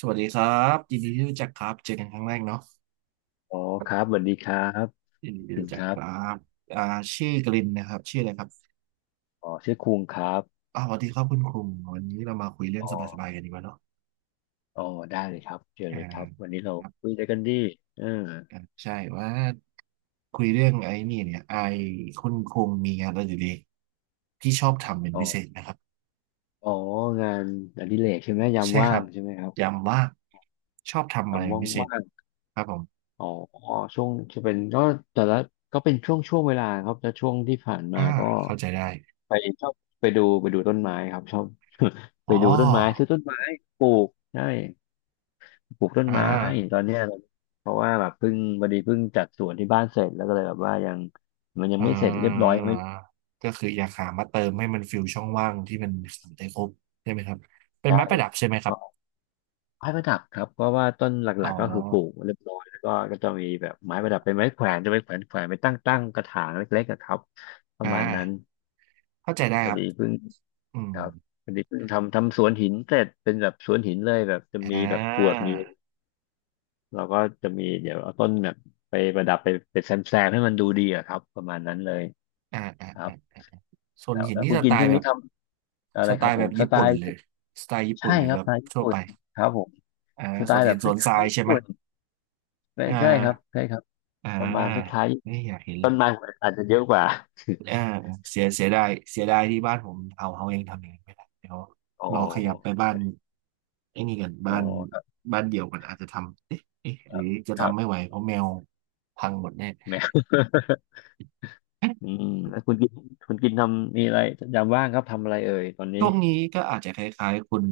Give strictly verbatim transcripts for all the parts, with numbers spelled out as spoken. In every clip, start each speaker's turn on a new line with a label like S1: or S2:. S1: สวัสดีครับยินดีที่รู้จักครับเจอกันครั้งแรกเนาะ
S2: อ๋อครับสวัสดีครับ
S1: ยินดีที่
S2: พิน
S1: รู้จั
S2: ค
S1: ก
S2: รั
S1: ครั
S2: บ
S1: บอ่าชื่อกลินนะครับชื่ออะไรครับ
S2: อ๋อชื่อคุงครับ
S1: อ๋อสวัสดีครับคุณคุงวันนี้เรามาคุยเรื่อง
S2: อ๋อ
S1: สบายๆกันดีกว่าเนาะ
S2: อ๋อได้เลยครับเชิญ
S1: อ่า
S2: เลยครับวันนี้เรา
S1: ครับ
S2: คุยอะไรกันดีเออ
S1: อ่าใช่ว่าคุยเรื่องไอ้นี่เนี่ยไอ้คุณคุงมีงานอดิเรกที่ชอบทำเป็น
S2: อ๋อ
S1: พิเศษนะครับ
S2: อ๋องานอดิเรกใช่ไหมยาม
S1: ใช่ค
S2: ว่า
S1: รั
S2: ง
S1: บ
S2: ใช่ไหมครับ
S1: ย้ำว่าชอบทำ
S2: ยา
S1: อะไร
S2: ม
S1: เป็
S2: ว่า
S1: น
S2: ง
S1: พิเศษ
S2: ว่าง
S1: ครับผม
S2: อ๋อช่วงจะเป็นก็แต่ละก็เป็นช่วงช่วงเวลาครับแต่ช่วงที่ผ่านมา
S1: อ่า
S2: ก็
S1: เข้าใจได้
S2: ไปชอบไปดูไปดูต้นไม้ครับชอบ ไป
S1: อ๋
S2: ดูต้นไม้ซื้
S1: อ
S2: อต้นไม้ปลูกใช่ ปลูกต้น
S1: อ่า
S2: ไม้ตอนเนี้ยเพราะว่าแบบเพิ่งพอดีเพิ่งจัดสวนที่บ้านเสร็จแล้วก็เลยแบบว่ายังมันยัง
S1: อ่
S2: ไม่เสร็จเรียบร้อย
S1: า
S2: ไม่
S1: ก็คืออยากหามาเติมให้มันฟิลช่องว่างที่มันขาดได้ครบใช่ไหมครับเป็น
S2: ใช่
S1: ไม้ประดับใช่ไหมครับ
S2: ก็ไม้ประดับครับเพราะว่าต้นห
S1: อ๋
S2: ลั
S1: อ
S2: กๆก็คือปลูกเรียบร้อยแล้วก็ก็จะมีแบบไม้ประดับเป็นไม้แขวนจะไปแขวนแขวนไปตั้งตั้งกระถางเล็กๆอะครับประ
S1: อ่า
S2: มาณนั้น
S1: เข้าใจได้
S2: พอ
S1: ครับ
S2: ดีเพิ่ง
S1: อืม
S2: ครับพอดีเพิ่งทำทำสวนหินเสร็จเป็นแบบสวนหินเลยแบบจะมี
S1: อ่
S2: แบบกรวด
S1: า
S2: มีเราก็จะมีเดี๋ยวเอาต้นแบบไปประดับไปไปแซมแซมให้มันดูดีอะครับประมาณนั้นเลย
S1: อ่าอ่า
S2: ครับ
S1: อ่าส่วน
S2: แล้ว
S1: หิน
S2: แล้ว
S1: ที่
S2: คุณ
S1: ส
S2: กิ
S1: ไต
S2: นช่ว
S1: ล์
S2: ง
S1: แบ
S2: นี้
S1: บ
S2: ทำอะ
S1: ส
S2: ไร
S1: ไต
S2: ครับ
S1: ล์
S2: ผ
S1: แบ
S2: ม
S1: บ
S2: ส
S1: ญี่
S2: ไต
S1: ปุ่น
S2: ล์
S1: เลยสไตล์ญี่ปุ่
S2: ใช่
S1: นหรือ
S2: ครั
S1: แบ
S2: บส
S1: บ
S2: ไตล์ญี่
S1: ทั่ว
S2: ปุ่
S1: ไป
S2: นครับผม
S1: อ่า
S2: สไต
S1: ส่วน
S2: ล์แบ
S1: หิ
S2: บ
S1: น
S2: ค
S1: ส่วนทรา
S2: ล้าย
S1: ย
S2: ๆญี่
S1: ใช่ไหม
S2: ปุ่นไม่
S1: อ่า
S2: ใช่ครับใช่ครับ
S1: อ่า
S2: ประมาณคล้าย
S1: นี่อยากเห็น
S2: ๆต้นไม้หัวอาจจะเยอะกว่า
S1: อ่าเสียเสียดายเสียดายที่บ้านผมเอาเขาเองทำเอย่างนั้นไม่ได้เดี๋ยว
S2: อ๋อ
S1: รอขยับไปบ้านไอ้นี่กัน
S2: อ๋อ
S1: บ้าน
S2: ครับ
S1: บ้านเดี่ยวกันอาจจะทำเอ๊ะเอ๊ะ
S2: ค
S1: หรื
S2: รั
S1: อ
S2: บ
S1: จะ
S2: ครับ
S1: ทำไม่ไหวเพราะแมวพังหมดแน่
S2: แมว อืมแล้วคุณกินคุณกินทำมีอะไรยามว่างครับทำอะไรเอ่ยตอนนี้
S1: ช่วงนี้ก็อาจจะคล้ายๆคุณ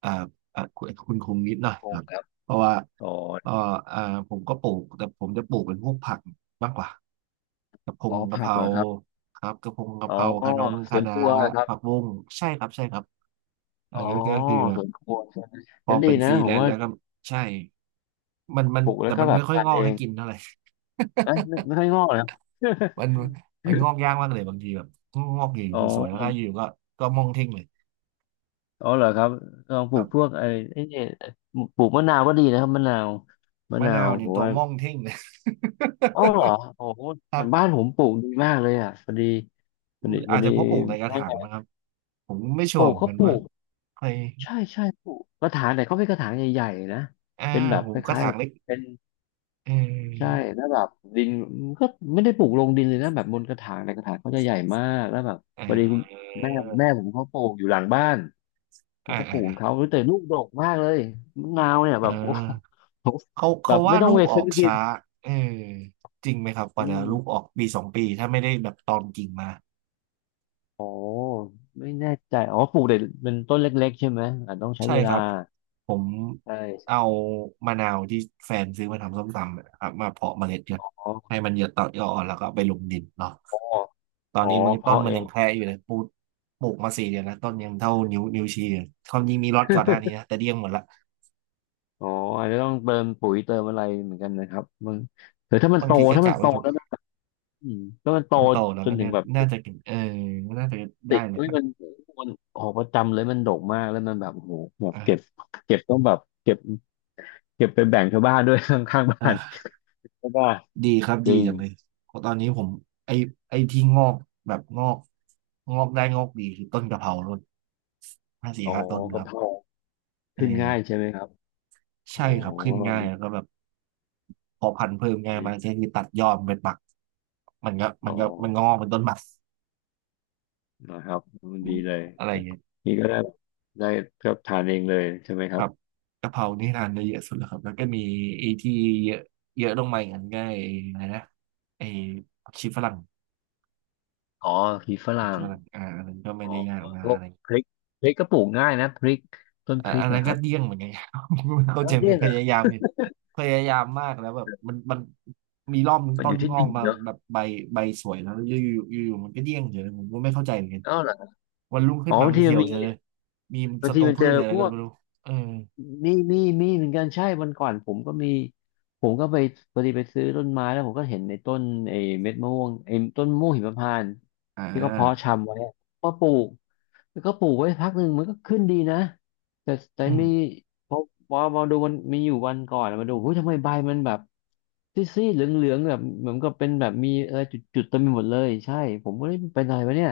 S1: เอ่อเอ่อคุณคุณคงนิดหน่อย
S2: ค
S1: ค
S2: ง
S1: รับ
S2: ครับ
S1: เพราะว่า
S2: อ๋อ
S1: เอ่อเอ่อผมก็ปลูกแต่ผมจะปลูกเป็นพวกผักมากกว่ากะเพ
S2: อ๋
S1: ง
S2: อ
S1: กะเพ
S2: ผัก
S1: รา
S2: เหรอครับ
S1: ครับกะเพงกะ
S2: อ๋อ
S1: เพราคะน้ง
S2: ส
S1: คะ
S2: วนค
S1: น้า
S2: รัวครับ
S1: ผักบุ้งใช่ครับใช่ครับ
S2: อ๋
S1: อ่า
S2: อ
S1: ก็ก็คือแบ
S2: ส
S1: บ
S2: วนครัวใช่ไหม
S1: พ
S2: ก็
S1: อ
S2: ดี
S1: เป็นฟ
S2: นะ
S1: รี
S2: ผ
S1: แล
S2: ม
S1: นซ์
S2: ว่า
S1: แล้วก็ใช่มันมัน
S2: ปลูกแล้
S1: แต่
S2: วก็
S1: มัน
S2: แบ
S1: ไม่
S2: บ
S1: ค่อย
S2: ทาน
S1: งอ
S2: เอ
S1: กให้
S2: ง
S1: กินเท่าไหร่
S2: เอ๊ะไม่ไม่ค่อยงอกเหรอ
S1: มั นมันงอกยากมากเลยบางทีแบบงอกอยู่
S2: อ๋
S1: สวยๆแล้วถ้าอยู่
S2: อ
S1: ก็ก็มองทิ้งเลย
S2: อ๋อเหรอครับลองป
S1: ค
S2: ลู
S1: รั
S2: กพว
S1: บ
S2: กไอ้ไอ้เนี่ยปลูกมะนาวก็ดีนะครับมะนาวมะ
S1: มะ
S2: นา
S1: นา
S2: ว
S1: ว
S2: ผ
S1: เนี่ย
S2: ม
S1: ตัว
S2: ว่า
S1: ม่องเท่ง
S2: อ๋อเหรอโอ้โห
S1: ครั
S2: บ้าน
S1: บ
S2: ผมปลูกดีมากเลยอ่ะพอดีพอดีพ
S1: อา
S2: อ
S1: จจะ
S2: ดี
S1: เพราะปลูกในกระ
S2: แม่
S1: ถางนะครับผมไม่ชั
S2: ป
S1: ว
S2: ลู
S1: ร์
S2: ก
S1: เหมือน
S2: เขา
S1: กัน
S2: ปลู
S1: ว่า
S2: ก
S1: ใคร
S2: ใช่ใช่ปลูกกระถางแต่เขาเป็นกระถางใหญ่ๆนะ
S1: อ่า
S2: เป็นแบบ
S1: ผ
S2: ค
S1: มกระ
S2: ล้ายๆ
S1: ถา
S2: แบ
S1: ง
S2: บ
S1: เล็ก
S2: เป็น
S1: เ
S2: ใช่
S1: ออ
S2: แล้วแบบดินก็ไม่ได้ปลูกลงดินเลยนะแบบบนกระถางแต่กระถางเขาจะใหญ่มากแล้วแบบ
S1: อ่
S2: พอดีคุณ
S1: า
S2: แม่แม่ผมเขาปลูกอยู่หลังบ้าน เขา
S1: อ่า
S2: ก็ป
S1: อ่า
S2: ลูกของเขาแต่ลูกดกมากเลยมะนาวเนี่ย
S1: อ่า
S2: แบบโอ้โห
S1: เขา
S2: แบ
S1: เขา
S2: บ
S1: ว่า
S2: ไม่ต้อ
S1: ลู
S2: งไป
S1: กออ
S2: ซื้อ
S1: ก
S2: กิน
S1: ช้าเออจริงไหมครับก
S2: อื
S1: ว่า
S2: ม
S1: จะลูกออกปีสองปีถ้าไม่ได้แบบตอนกิ่งมา
S2: โอ้ไม่แน่ใจอ๋อปลูกแต่เป็นต้นเล็กๆใช่ไหมอาจต้องใช้
S1: ใช่
S2: เว
S1: ค
S2: ลา
S1: รับผม
S2: ใช่
S1: เอา
S2: ใช่
S1: มะนาวที่แฟนซื้อมาทำส้มตำนะครับมาเพาะเมล็ดกัน
S2: อ๋อ
S1: ให้มันเหยอะต่อยอดแล้วก็เอาไปลงดินเนาะตอ
S2: อ๋
S1: น
S2: อ
S1: นี้มันต้น
S2: เพาะ
S1: มั
S2: เอ
S1: น
S2: ง
S1: ยังแค่อยู่เลยปลูกปลูกมาสี่เดือนแล้วต้นยังเท่านิ้วนิ้วชี้เลยความจริงมีรอดก่อนหน้านี้นะแต่เดี้ยงหมดละ
S2: อ๋ออาจจะต้องเติมปุ๋ยเติมอะไรเหมือนกันนะครับมันหรือถ้ามัน
S1: บา
S2: โต
S1: งทีก็
S2: ถ้ามั
S1: กะ
S2: นโต
S1: ไว้ถูก
S2: แล้วนะอืมถ้ามันโต
S1: มันโตแล้ว
S2: จ
S1: ก็
S2: นถึ
S1: เนี่
S2: ง
S1: ย
S2: แบบจุ
S1: น่า
S2: ด
S1: จะกินเออน่าจะ
S2: ติ
S1: ได้
S2: ด
S1: นะ
S2: เฮ้
S1: ค
S2: ย
S1: รับ
S2: มันมันออกประจำเลยมันดกมากแล้วมันแบบโอ้โหแบบเก็บ
S1: อ่า
S2: เก็บต้องแบบเก็บเก็บไปแบ่งชาวบ้านด้วย ข้างๆบ้าน
S1: อ่า
S2: ใช่ป่ะ
S1: ดีครับ
S2: จ
S1: ดี
S2: ริง
S1: จังเลยเพราะตอนนี้ผมไอไอที่งอกแบบงอกงอกได้งอกดีคือต้นกะเพราต้นห้าสี่
S2: อ๋อ
S1: ห้าต้นค
S2: กะ
S1: รับ
S2: เพรา
S1: เอ
S2: ขึ้นง่ายใช่
S1: อ
S2: ไหมครับอ๋อ
S1: ใช่ครับขึ้นง่าย
S2: ดี
S1: แล้วก็แบบพอพันธุ์เพิ่มง่ายมาก
S2: ดี
S1: ใช่คือตัดยอดมันเป็นปักมันก็
S2: อ๋
S1: มั
S2: อ
S1: นก็มันงอกเป็นต้นบัก
S2: นะครับดีเลย
S1: อะไรอย่างเงี้ย
S2: นี่ก็ได้ได้ก็ทานเองเลยใช่ไหมค
S1: ค
S2: รั
S1: รั
S2: บ
S1: บกะเพรานี่ทานได้เยอะสุดแล้วครับแล้วก็มีไอ้ที่เยอะเยอะลงมาอย่างนั้นก็ไอ้อะไรนะไอ้ผักชีฝรั่ง
S2: อ๋อพริกฝ
S1: ผั
S2: รั่
S1: กชี
S2: ง
S1: ฝรั่งอ่าอันนั้นก็ไม่
S2: อ๋อ
S1: ได้ยากมา
S2: พ
S1: ก
S2: วก
S1: อะไร
S2: พริกพริกก็ปลูกง่ายนะพริกต้น
S1: อ่ะ
S2: พริ
S1: อั
S2: ก
S1: นนั้
S2: นะ
S1: น
S2: ค
S1: ก็
S2: รับ
S1: เดี้ยงเหมือนกัน ครับ เข้า
S2: อ้า
S1: ใจ
S2: ว
S1: ม
S2: เนี่
S1: กั
S2: ย
S1: น
S2: เห
S1: พ
S2: รอ
S1: ยายามอยู่พยายามมากแล้วแบบมันมันมีรอบหนึง
S2: มัน
S1: ต้
S2: อ
S1: น
S2: ยู่ที่
S1: งอ
S2: ดิ
S1: ก
S2: น
S1: มา
S2: เนาะ
S1: แบบใบใบสวยแล้วอยู่อยู่อยู่อยู่มันก็เดี้ยงเฉยเลยผมก็ไม่เข้าใจเหมือนกัน
S2: อ้าวเหรอ
S1: วันรุ่ง
S2: อ๋
S1: ขึ้
S2: อ
S1: นมา
S2: บาง
S1: มัน
S2: ทีมั
S1: เหี่
S2: น
S1: ยว
S2: มี
S1: เฉยเลยมี
S2: บาง
S1: ศัต
S2: ที
S1: รู
S2: มัน
S1: พื
S2: เจ
S1: ชห
S2: อ
S1: รืออะไร
S2: พ
S1: ก็
S2: วก
S1: ไม่รู้เออ
S2: มีมีมีเหมือนกันใช่ วันก่อนผมก็มี ผมก็ไปพอดีไปซื้อต้นไม้แล้วผมก็เห็นในต้นไอ้เม็ดมะม่วงไอ้ต้นมะม่วงหิมพานต์
S1: อ่
S2: ที่เขาเพาะ
S1: า
S2: ชำไว้อะมาปลูก แล้วก็ปลูกไว้พักหนึ่งมันก็ขึ้นดีนะแต่แต่
S1: อืม
S2: มีพอพอมาดูมันมีอยู่วันก่อนมาดูเฮ้ยทำไมใบมันแบบซีดๆเหลืองๆแบบเหมือนกับเป็นแบบมีอะไรจุดๆเต็มไปหมดเลยใช่ผมก็เลยเป็นอะไรวะเนี่ย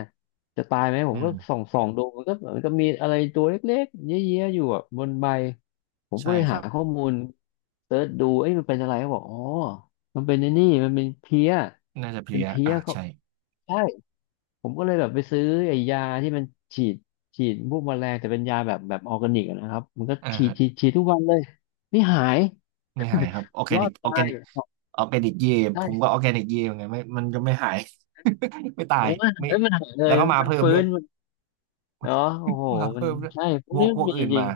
S2: จะตายไหมผ
S1: อื
S2: มก็ส่อ
S1: ม
S2: งส่องดูมันก็มันก็มีอะไรตัวเล็กๆเยอะๆอยู่แบบบนใบผมก็
S1: ใช่
S2: เลย
S1: ค
S2: หา
S1: รับ
S2: ข้อมูลเสิร์ชดูเอ้ยมันเป็นอะไรเขาบอกอ๋อมันเป็นไอ้นี่มันเป็นเพลี้ย
S1: น่าจะเพ
S2: เป็
S1: ลี
S2: น
S1: ย
S2: เพลี้ย
S1: อ่ะ
S2: เขา
S1: ใช่
S2: ใช่ ผมก็เลยแบบไปซื้อไอ้ยาที่มันฉีดฉีดพวกแมลงแต่เป็นยาแบบแบบออร์แกนิกอะนะครับมันก็
S1: อ่า
S2: ฉีด
S1: ฮะ
S2: ฉีดฉีดทุกวันเลยนี่หาย
S1: ไม่หายครับออร์แก
S2: รอ
S1: นิก
S2: ด
S1: ออร์
S2: ตา
S1: แก
S2: ย
S1: นิกออร์แกนิกเยผม
S2: ใช่
S1: ก็ออร์แกนิกเยเหมือนกันไม่มันก็ไม่หาย ไม่ตา
S2: ผ
S1: ย
S2: มว่า
S1: ไม่
S2: เอ้ยมันหายเล
S1: แล้ว
S2: ย
S1: ก็มา
S2: มัน
S1: เพิ่ม
S2: ฟื้
S1: ด้วย
S2: นมันเนาะโอ้โห
S1: ว่า
S2: มั
S1: เพิ่
S2: น
S1: มด้วย
S2: ใช่พว
S1: พ
S2: ก
S1: ว
S2: นี้
S1: กพ
S2: มัน
S1: วก
S2: มี
S1: อื่น
S2: จริ
S1: มา
S2: ง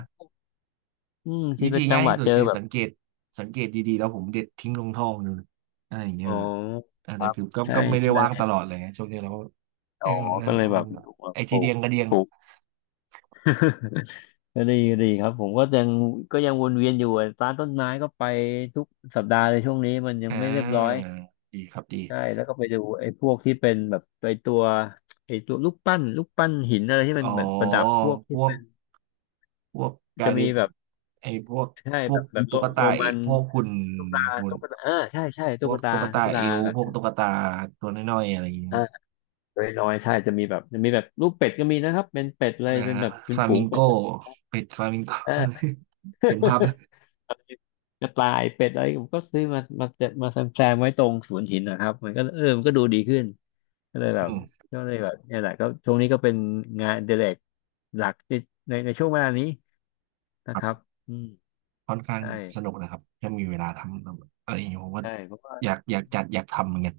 S2: อืมที่
S1: วิ
S2: ไป
S1: ธี
S2: จั
S1: ง่า
S2: ง
S1: ย
S2: หวั
S1: ที่
S2: ด
S1: สุ
S2: เจ
S1: ด
S2: อ
S1: คือ
S2: แบบ
S1: สังเกตสังเกตดีๆแล้วผมเด็ดทิ้งลงท่อดูอะไรอย่าง
S2: อ๋
S1: เงี้
S2: อ
S1: ยอ่า
S2: ค
S1: แต่
S2: รับ
S1: คือก็
S2: ใช่
S1: ก็ไม่ได้ว่าง
S2: ใช่
S1: ตลอดเลยไงช่วงนี้เราก็
S2: อ๋
S1: เอ
S2: อ
S1: อมั
S2: ก็
S1: น
S2: เลยแบ
S1: มั
S2: บ
S1: น
S2: อยู่แบบ
S1: ไอ
S2: ป
S1: ที
S2: ลู
S1: เดี
S2: ก
S1: ยงกระเดียง
S2: ปลูก ก็ดีก็ดีครับผมก็ยังก็ยังวนเวียนอยู่อะร้านต้นไม้ก็ไปทุกสัปดาห์เลยช่วงนี้มันยั
S1: อ่
S2: งไม่เรียบร้อย
S1: าดีครับดี
S2: ใช่แล้วก็ไปดูไอ้พวกที่เป็นแบบไปตัวไอ้ตัวลูกปั้นลูกปั้นหินอะไรที่มั
S1: อ๋
S2: น
S1: อ
S2: แบบประดับพวก
S1: พ
S2: ที่
S1: วก
S2: เป็น
S1: พวกกา
S2: จะ
S1: รเด
S2: มี
S1: น
S2: แบบ
S1: ไอพวก
S2: ใช่
S1: พ
S2: แบ
S1: วก
S2: บแบบโร
S1: ตุ๊ก
S2: โร
S1: ตาเอ
S2: มัน
S1: พวกหุ่น
S2: ตุ๊กตา
S1: หุ่น
S2: ตุ๊กตาเออใช่ใช่
S1: พ
S2: ตุ๊
S1: ว
S2: ก
S1: ก
S2: ตา
S1: ตุ๊ก
S2: ตุ๊
S1: ตา
S2: กตา
S1: เอว
S2: แบบ
S1: พวกตุ๊กตาตัวน้อยๆอะไรอย่างเงี้ย
S2: เออน้อยๆใช่จะมีแบบจะมีแบบลูกเป็ดก็มีนะครับเป็นเป็ดเลย
S1: นะ
S2: เป็น
S1: ฮะ
S2: แบบเป็
S1: ฟ
S2: น
S1: ลา
S2: ฝู
S1: มิ
S2: ง
S1: งโก
S2: เป็ดอะ
S1: เป็ดฟลามิงโก
S2: เออ
S1: เห็นภาพเลย
S2: กระต่ายเป็ดอะไรผมก็ซื้อมามาจะมาแซมแซมไว้ตรงสวนหินนะครับมันก็เออมันก็ดูดีขึ้นก็เลยแบ
S1: อื
S2: บ
S1: ม
S2: ก็เลยแบบเนี่ยแหละก็ช่วงนี้ก็เป็นงานอดิเรกหลักในในในช่วงเวลานี้
S1: ค
S2: นะครับ
S1: รับ
S2: อืม
S1: ค่อนข้าง
S2: ใช่
S1: สนุกนะครับถ้ามีเวลาทำอะไรอย่างเงี้ยผมว่า
S2: ใช่เพราะว่า
S1: อยากอยากจัดอยากทำเหมือนกัน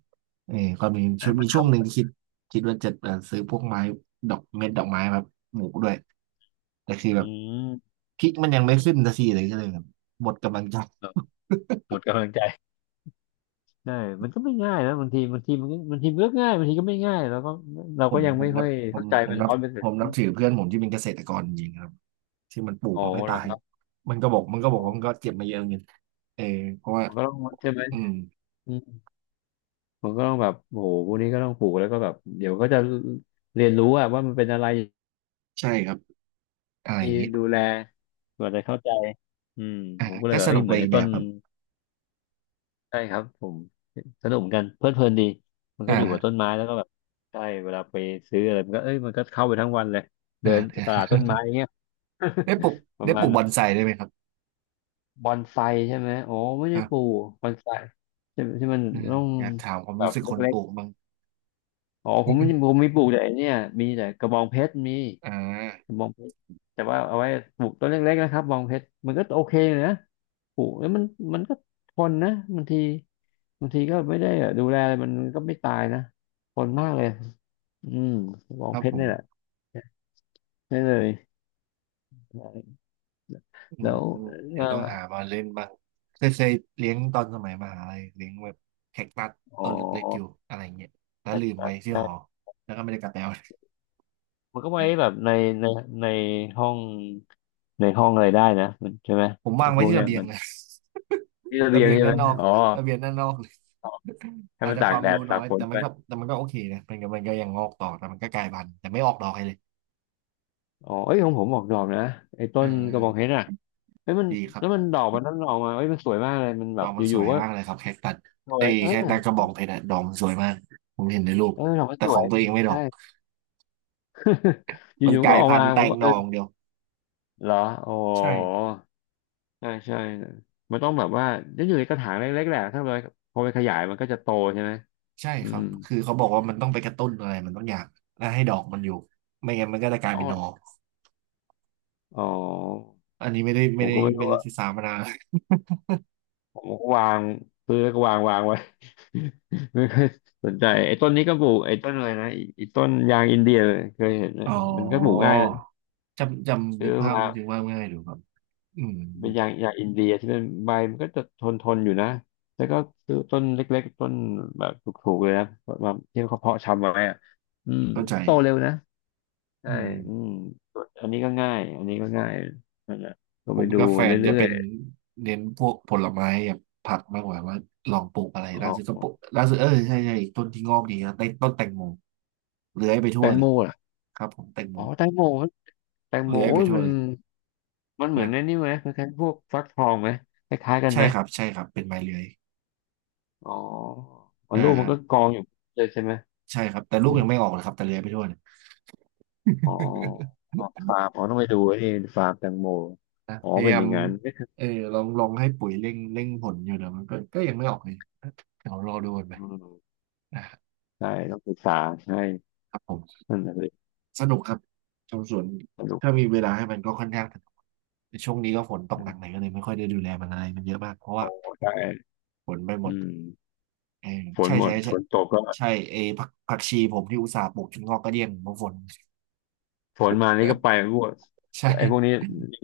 S1: เออก็มี
S2: ใช่
S1: ช่วง
S2: มั
S1: มี
S2: นท
S1: ช่วงหนึ่งคิดคิดว่าจะเอ่อซื้อพวกไม้ดอกเม็ดดอกไม้แบบปลูกด้วยแต่คือ
S2: ำ
S1: แบ
S2: อื
S1: บ
S2: ม
S1: พริกมันยังไม่ขึ้นสักทีเลยก็เลยแบบหมดกำลังใจ
S2: หมดกำลังใจใช่มันก็ไม่ง่ายนะบางทีบางทีมันก็บางทีมันก็ง่ายบางทีก็ไม่ง่ายแล้วก็เรา
S1: ผ
S2: ก็
S1: ม
S2: ยัง
S1: ผ
S2: ไม่
S1: ม
S2: ค่
S1: นั
S2: อ
S1: บ
S2: ย
S1: ผ
S2: เข้า
S1: ม
S2: ใจ
S1: ผม
S2: มัน
S1: นับ
S2: ร้อยเปอร์เซ็
S1: ผ
S2: นต์
S1: มนับถือเพื่อนผมที่เป็นเกษตรกรจริงๆครับที่มันปลูก
S2: โอ้
S1: มันไม่
S2: เหร
S1: ตา
S2: อ
S1: ย
S2: ครับ
S1: มันก็บอกมันก็บอก
S2: โอ้
S1: ว่ามันก็เจ็บมาเยอะเงินเออเพราะว่า
S2: มันก็ต้องใช่ไหม
S1: อืม
S2: มันก็ต้องแบบโอ้โหพวกนี้ก็ต้องปลูกแล้วก็แบบเดี๋ยวก็จะเรียนรู้อะว่ามันเป็นอะไร
S1: ใช่ครับอะไรอย่างงี้
S2: ดูแลกว่าจะเข้าใจอืม
S1: อ่า
S2: ผมก็เล
S1: ก็
S2: ยแบบ
S1: ส
S2: เอ้
S1: นุ
S2: ย
S1: ก
S2: เห
S1: ไป
S2: มือน
S1: อี
S2: ไอ้
S1: กแบ
S2: ต้น
S1: บครับ
S2: ใช่ครับผมสนุกเหมือนกันเพลิดเพลินดีมันก็
S1: อ่า
S2: อยู่กับ
S1: ฮะ
S2: ต้นไม้แล้วก็แบบใช่เวลาไปซื้ออะไรมันก็เอ้ยมันก็เข้าไปทั้งวันเลยเดิ
S1: อ่า
S2: นตลาดต้นไม้ อย่างเงี้ย
S1: ได้ปลูก
S2: ประ
S1: ได้
S2: มา
S1: ป
S2: ณ
S1: ลูกบ
S2: นั้
S1: อ
S2: น
S1: นไซได้วยไหมครับ
S2: บอนไซใช่ไหมโอ้ไม่ได้
S1: อ่า
S2: ปลูกบอนไซใช่ไหมที่มัน
S1: เออ
S2: ต้อง
S1: อยากถามความ
S2: แบ
S1: รู้
S2: บ
S1: สึกคน
S2: เล็
S1: ป
S2: ก
S1: ลูกบ้าง
S2: ๆอ๋อผมไม่ผมมีปลูกแต่ไอ้เนี่ยมีแต่กระบองเพชรมี
S1: อ่า
S2: บองเพชรแต่ว่าเอาไว้ปลูกต้นเล็กๆนะครับบองเพชรมันก็โอเคอยู่นะปลูกแล้วมันมันก็ทนนะบางทีบางทีก็ไม่ได้ดูแลอะไรมันก็ไม่ตายนะทนมากเลยอืมบอ
S1: ค
S2: ง
S1: รั
S2: เพ
S1: บ
S2: ช
S1: ผ
S2: ร
S1: ม
S2: นี่แหละใช่เลย
S1: อื
S2: แล้
S1: ม
S2: ว
S1: อืมเดี๋
S2: เอ่
S1: ย
S2: อ
S1: วต้องหามาเล่นบ้างเคยเคยเลี้ยงตอนสมัยมหาลัยเลี้ยงแบบแคคตัส
S2: อ๋อ
S1: ต้นเล็กๆอยู่อะไรเงี้ยแล้ว
S2: ใช่
S1: ลืม
S2: ใช่
S1: ไว้ที่หอ
S2: ใช่
S1: แล้วก็ไม่ได้กลับไปเอา
S2: มันก็ไว้แบบในในในห้องในห้องอะไรได้นะมันใช่ไหม
S1: ผมวา
S2: ไอ้
S1: ง
S2: พ
S1: ไว้
S2: วก
S1: ที่
S2: เนี้
S1: ระ
S2: ย
S1: เบีย
S2: มั
S1: ง
S2: น
S1: เลย
S2: ที่ระ
S1: ระ
S2: เบียง
S1: เบียง
S2: ใช่ไห
S1: ด้า
S2: ม
S1: นนอก
S2: อ๋อ
S1: ระเบียงด้านนอกเลย
S2: อ๋อให้
S1: อาจ
S2: มัน
S1: จะค
S2: ตาก
S1: วาม
S2: แด
S1: รู้
S2: ด
S1: น้
S2: ตา
S1: อ
S2: ก
S1: ย
S2: ฝ
S1: แต่
S2: น
S1: มั
S2: ไป
S1: นก็แต่มันก็โอเคนะมันก็มันก็ยังงอกต่อแต่มันก็กลายพันธุ์แต่ไม่ออกดอกให้เลย
S2: อ๋อเอ้ยของผมออกดอกนะไอ้ต้
S1: เอ
S2: นกระบองเพ
S1: อ
S2: ชรอ่ะ เฮ้ยมัน
S1: ดีครั
S2: แล้วมัน
S1: บ
S2: ดอกมันนั่นออกมาเฮ้ยมันสวยมากเลยมันแบ
S1: ด
S2: บ
S1: อกมัน
S2: อ
S1: ส
S2: ยู่
S1: วย
S2: ๆก็
S1: มากเลยครับแคคตัส
S2: สว
S1: ไอ้
S2: ย
S1: ย
S2: เออ
S1: แคคตัสกระบองเพชรอะดอกมันสวยมากผมเห็นในรูป
S2: เออดอกมัน
S1: แต่
S2: ส
S1: ข
S2: ว
S1: อ
S2: ย
S1: งตัวเองไม่ดอ
S2: ใช่
S1: ก
S2: อ
S1: มัน
S2: ยู่
S1: ก
S2: ๆก็
S1: ลาย
S2: ออก
S1: พั
S2: มา
S1: นธุ์แต
S2: ผม
S1: ง
S2: ก็
S1: ห
S2: เอ
S1: น่
S2: อ
S1: ออย่างเดียว
S2: เหรอโอ้โ
S1: ใช่
S2: หใช่ใช่มันต้องแบบว่าจะอยู่ในกระถางเล็กๆแหละถ้าเราพอไปขยายมันก็จะโตใช่ไหม
S1: ใช่
S2: อื
S1: ครั
S2: ม
S1: บคือเขาบอกว่ามันต้องไปกระตุ้นอะไรมันต้องอยากล้วให้ดอกมันอยู่ไม่งั้นมันก็จะกลาย
S2: อ๋
S1: เป็นนอ
S2: ออ๋อ
S1: อันนี้ไม่ได้
S2: ผ
S1: ไม่
S2: ม
S1: ได้
S2: ก็ไม่
S1: ไม่
S2: รู้
S1: ได้
S2: อ่ะ
S1: ศึกษามานาน
S2: ผมก็วางซื้อแล้วก็วางวางไว้ ไม่เคอยสนใจไอ้ต้นนี้ก็ปลูกไอ้ต้นอะไรนะไอ้ไอ้ต้นยางอินเดียเคยเห็นไหม
S1: อ๋อ
S2: มันก็ปลูกง่ายนะ
S1: จำจำ
S2: ซื้
S1: นึ
S2: อ
S1: กภาพ
S2: มา
S1: ถึงว่าง่ายดูครับอืม
S2: เป็นอย่างอย่างอินเดียที่มันใบมันก็จะทนทนอยู่นะแล้วก็ซื้อต้นเล็กๆต้นแบบถูกๆเลยนะมาที่เขาเพาะชำไว้อะอืม
S1: เข้าใจ
S2: โตเร็วนะใช่
S1: อืม
S2: อืมอันนี้ก็ง่ายอันนี้ก็ง่ายนั่นแหละก็
S1: ผ
S2: ไป
S1: ม
S2: ดู
S1: กับแฟ
S2: มา
S1: นจะ
S2: เรื่อ
S1: เป็
S2: ย
S1: นเน้นพวกผลไม้กับผักมากกว่าว่าลองปลูกอะไร
S2: ๆอ๋อ
S1: ล่าสุดก็ปลูกล่าสุดเออใช่ใช่ต้นที่งอกดีนะต้นต้นแตงโมเลื้อยไป
S2: แต
S1: ทั่ว
S2: ง
S1: เล
S2: โม
S1: ย
S2: ล่ะ
S1: ครับผมแตงโม
S2: อ๋อแตงโมแตงโม
S1: เลื้อย
S2: โอ้
S1: ไป
S2: ย
S1: ทั่ว
S2: มัน
S1: เลย
S2: มันเหมือน
S1: นะ
S2: ไอ้นี่ไหมคล้ายๆพวกฟักทองไหมคล้ายๆกันไห
S1: ใช่
S2: ม
S1: ครับใช่ครับเป็นไม้เลื้อย
S2: อ๋ออ๋อ
S1: อ่
S2: ลูกมันก็ก
S1: า
S2: องอยู่เลยใช่ไหม
S1: ใช่ครับแต่ลูกยังไม่ออกนะครับแต่เลื้อยไปทั่วเนี่ย
S2: อ๋อ ฟาร์มอ๋อต้องไปดูไอ้นี่ฟาร์มแตงโม
S1: นะ
S2: อ๋อ
S1: พยา
S2: เป็น
S1: ยา
S2: อ
S1: ม
S2: ย่างนั้นไม่เคย
S1: เออลองลองให้ปุ๋ยเร่งเร่งผลอยู่นะมันก็ก็ยังไม่ออกเลยเดี๋ยวรอดูกันไป
S2: อืม
S1: นะ
S2: ใช่ต้องศึกษาใช่
S1: ครับผม
S2: นั่นแหละสิ
S1: สนุกครับชมสวน
S2: สนุก
S1: ถ้ามีเวลาให้มันก็ค่อนข้างสนุกแต่ช่วงนี้ก็ฝนตกหนักหน่อยก็เลยไม่ค่อยได้ดูแลมันอะไรมันเยอะมากเพราะว่า
S2: โอ้ได้
S1: ฝนไปหม
S2: อื
S1: ด
S2: ม
S1: เออ
S2: ฝน
S1: ใช่
S2: หมด
S1: ใช่
S2: ฝ
S1: ใช่
S2: นตกก็
S1: ใช่เอผักผักชีผมที่อุตส่าห์ปลูกจนงอกกระเดี้ยงเพราะฝน
S2: ฝนมานี่ก็ไปรั่
S1: ใช่
S2: ไอ้พวกนี้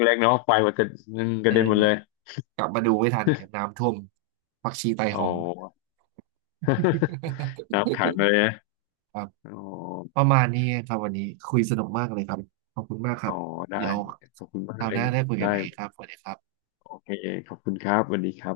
S2: เล็กๆเนาะไปหมดกระนึ่งก
S1: เอ
S2: ระเด็นหมดเลย
S1: อกลับมาดูไม่ทันครับน้ำท่วมผักชีไต
S2: โอ้
S1: หง
S2: น้ำขังเลยนะ
S1: ครับ
S2: โอ้
S1: ประมาณนี้ครับวันนี้คุยสนุกมากเลยครับขอบคุณมากค
S2: โอ้
S1: รับ
S2: ได้
S1: เดี๋ยว
S2: ขอบคุณมา
S1: ค
S2: ก
S1: ราว
S2: เล
S1: ห
S2: ย
S1: น้าได้คุยกั
S2: ได้
S1: นใหม่อีกครับสวัสดีครับ
S2: โอเคขอบคุณครับสวัสดีครับ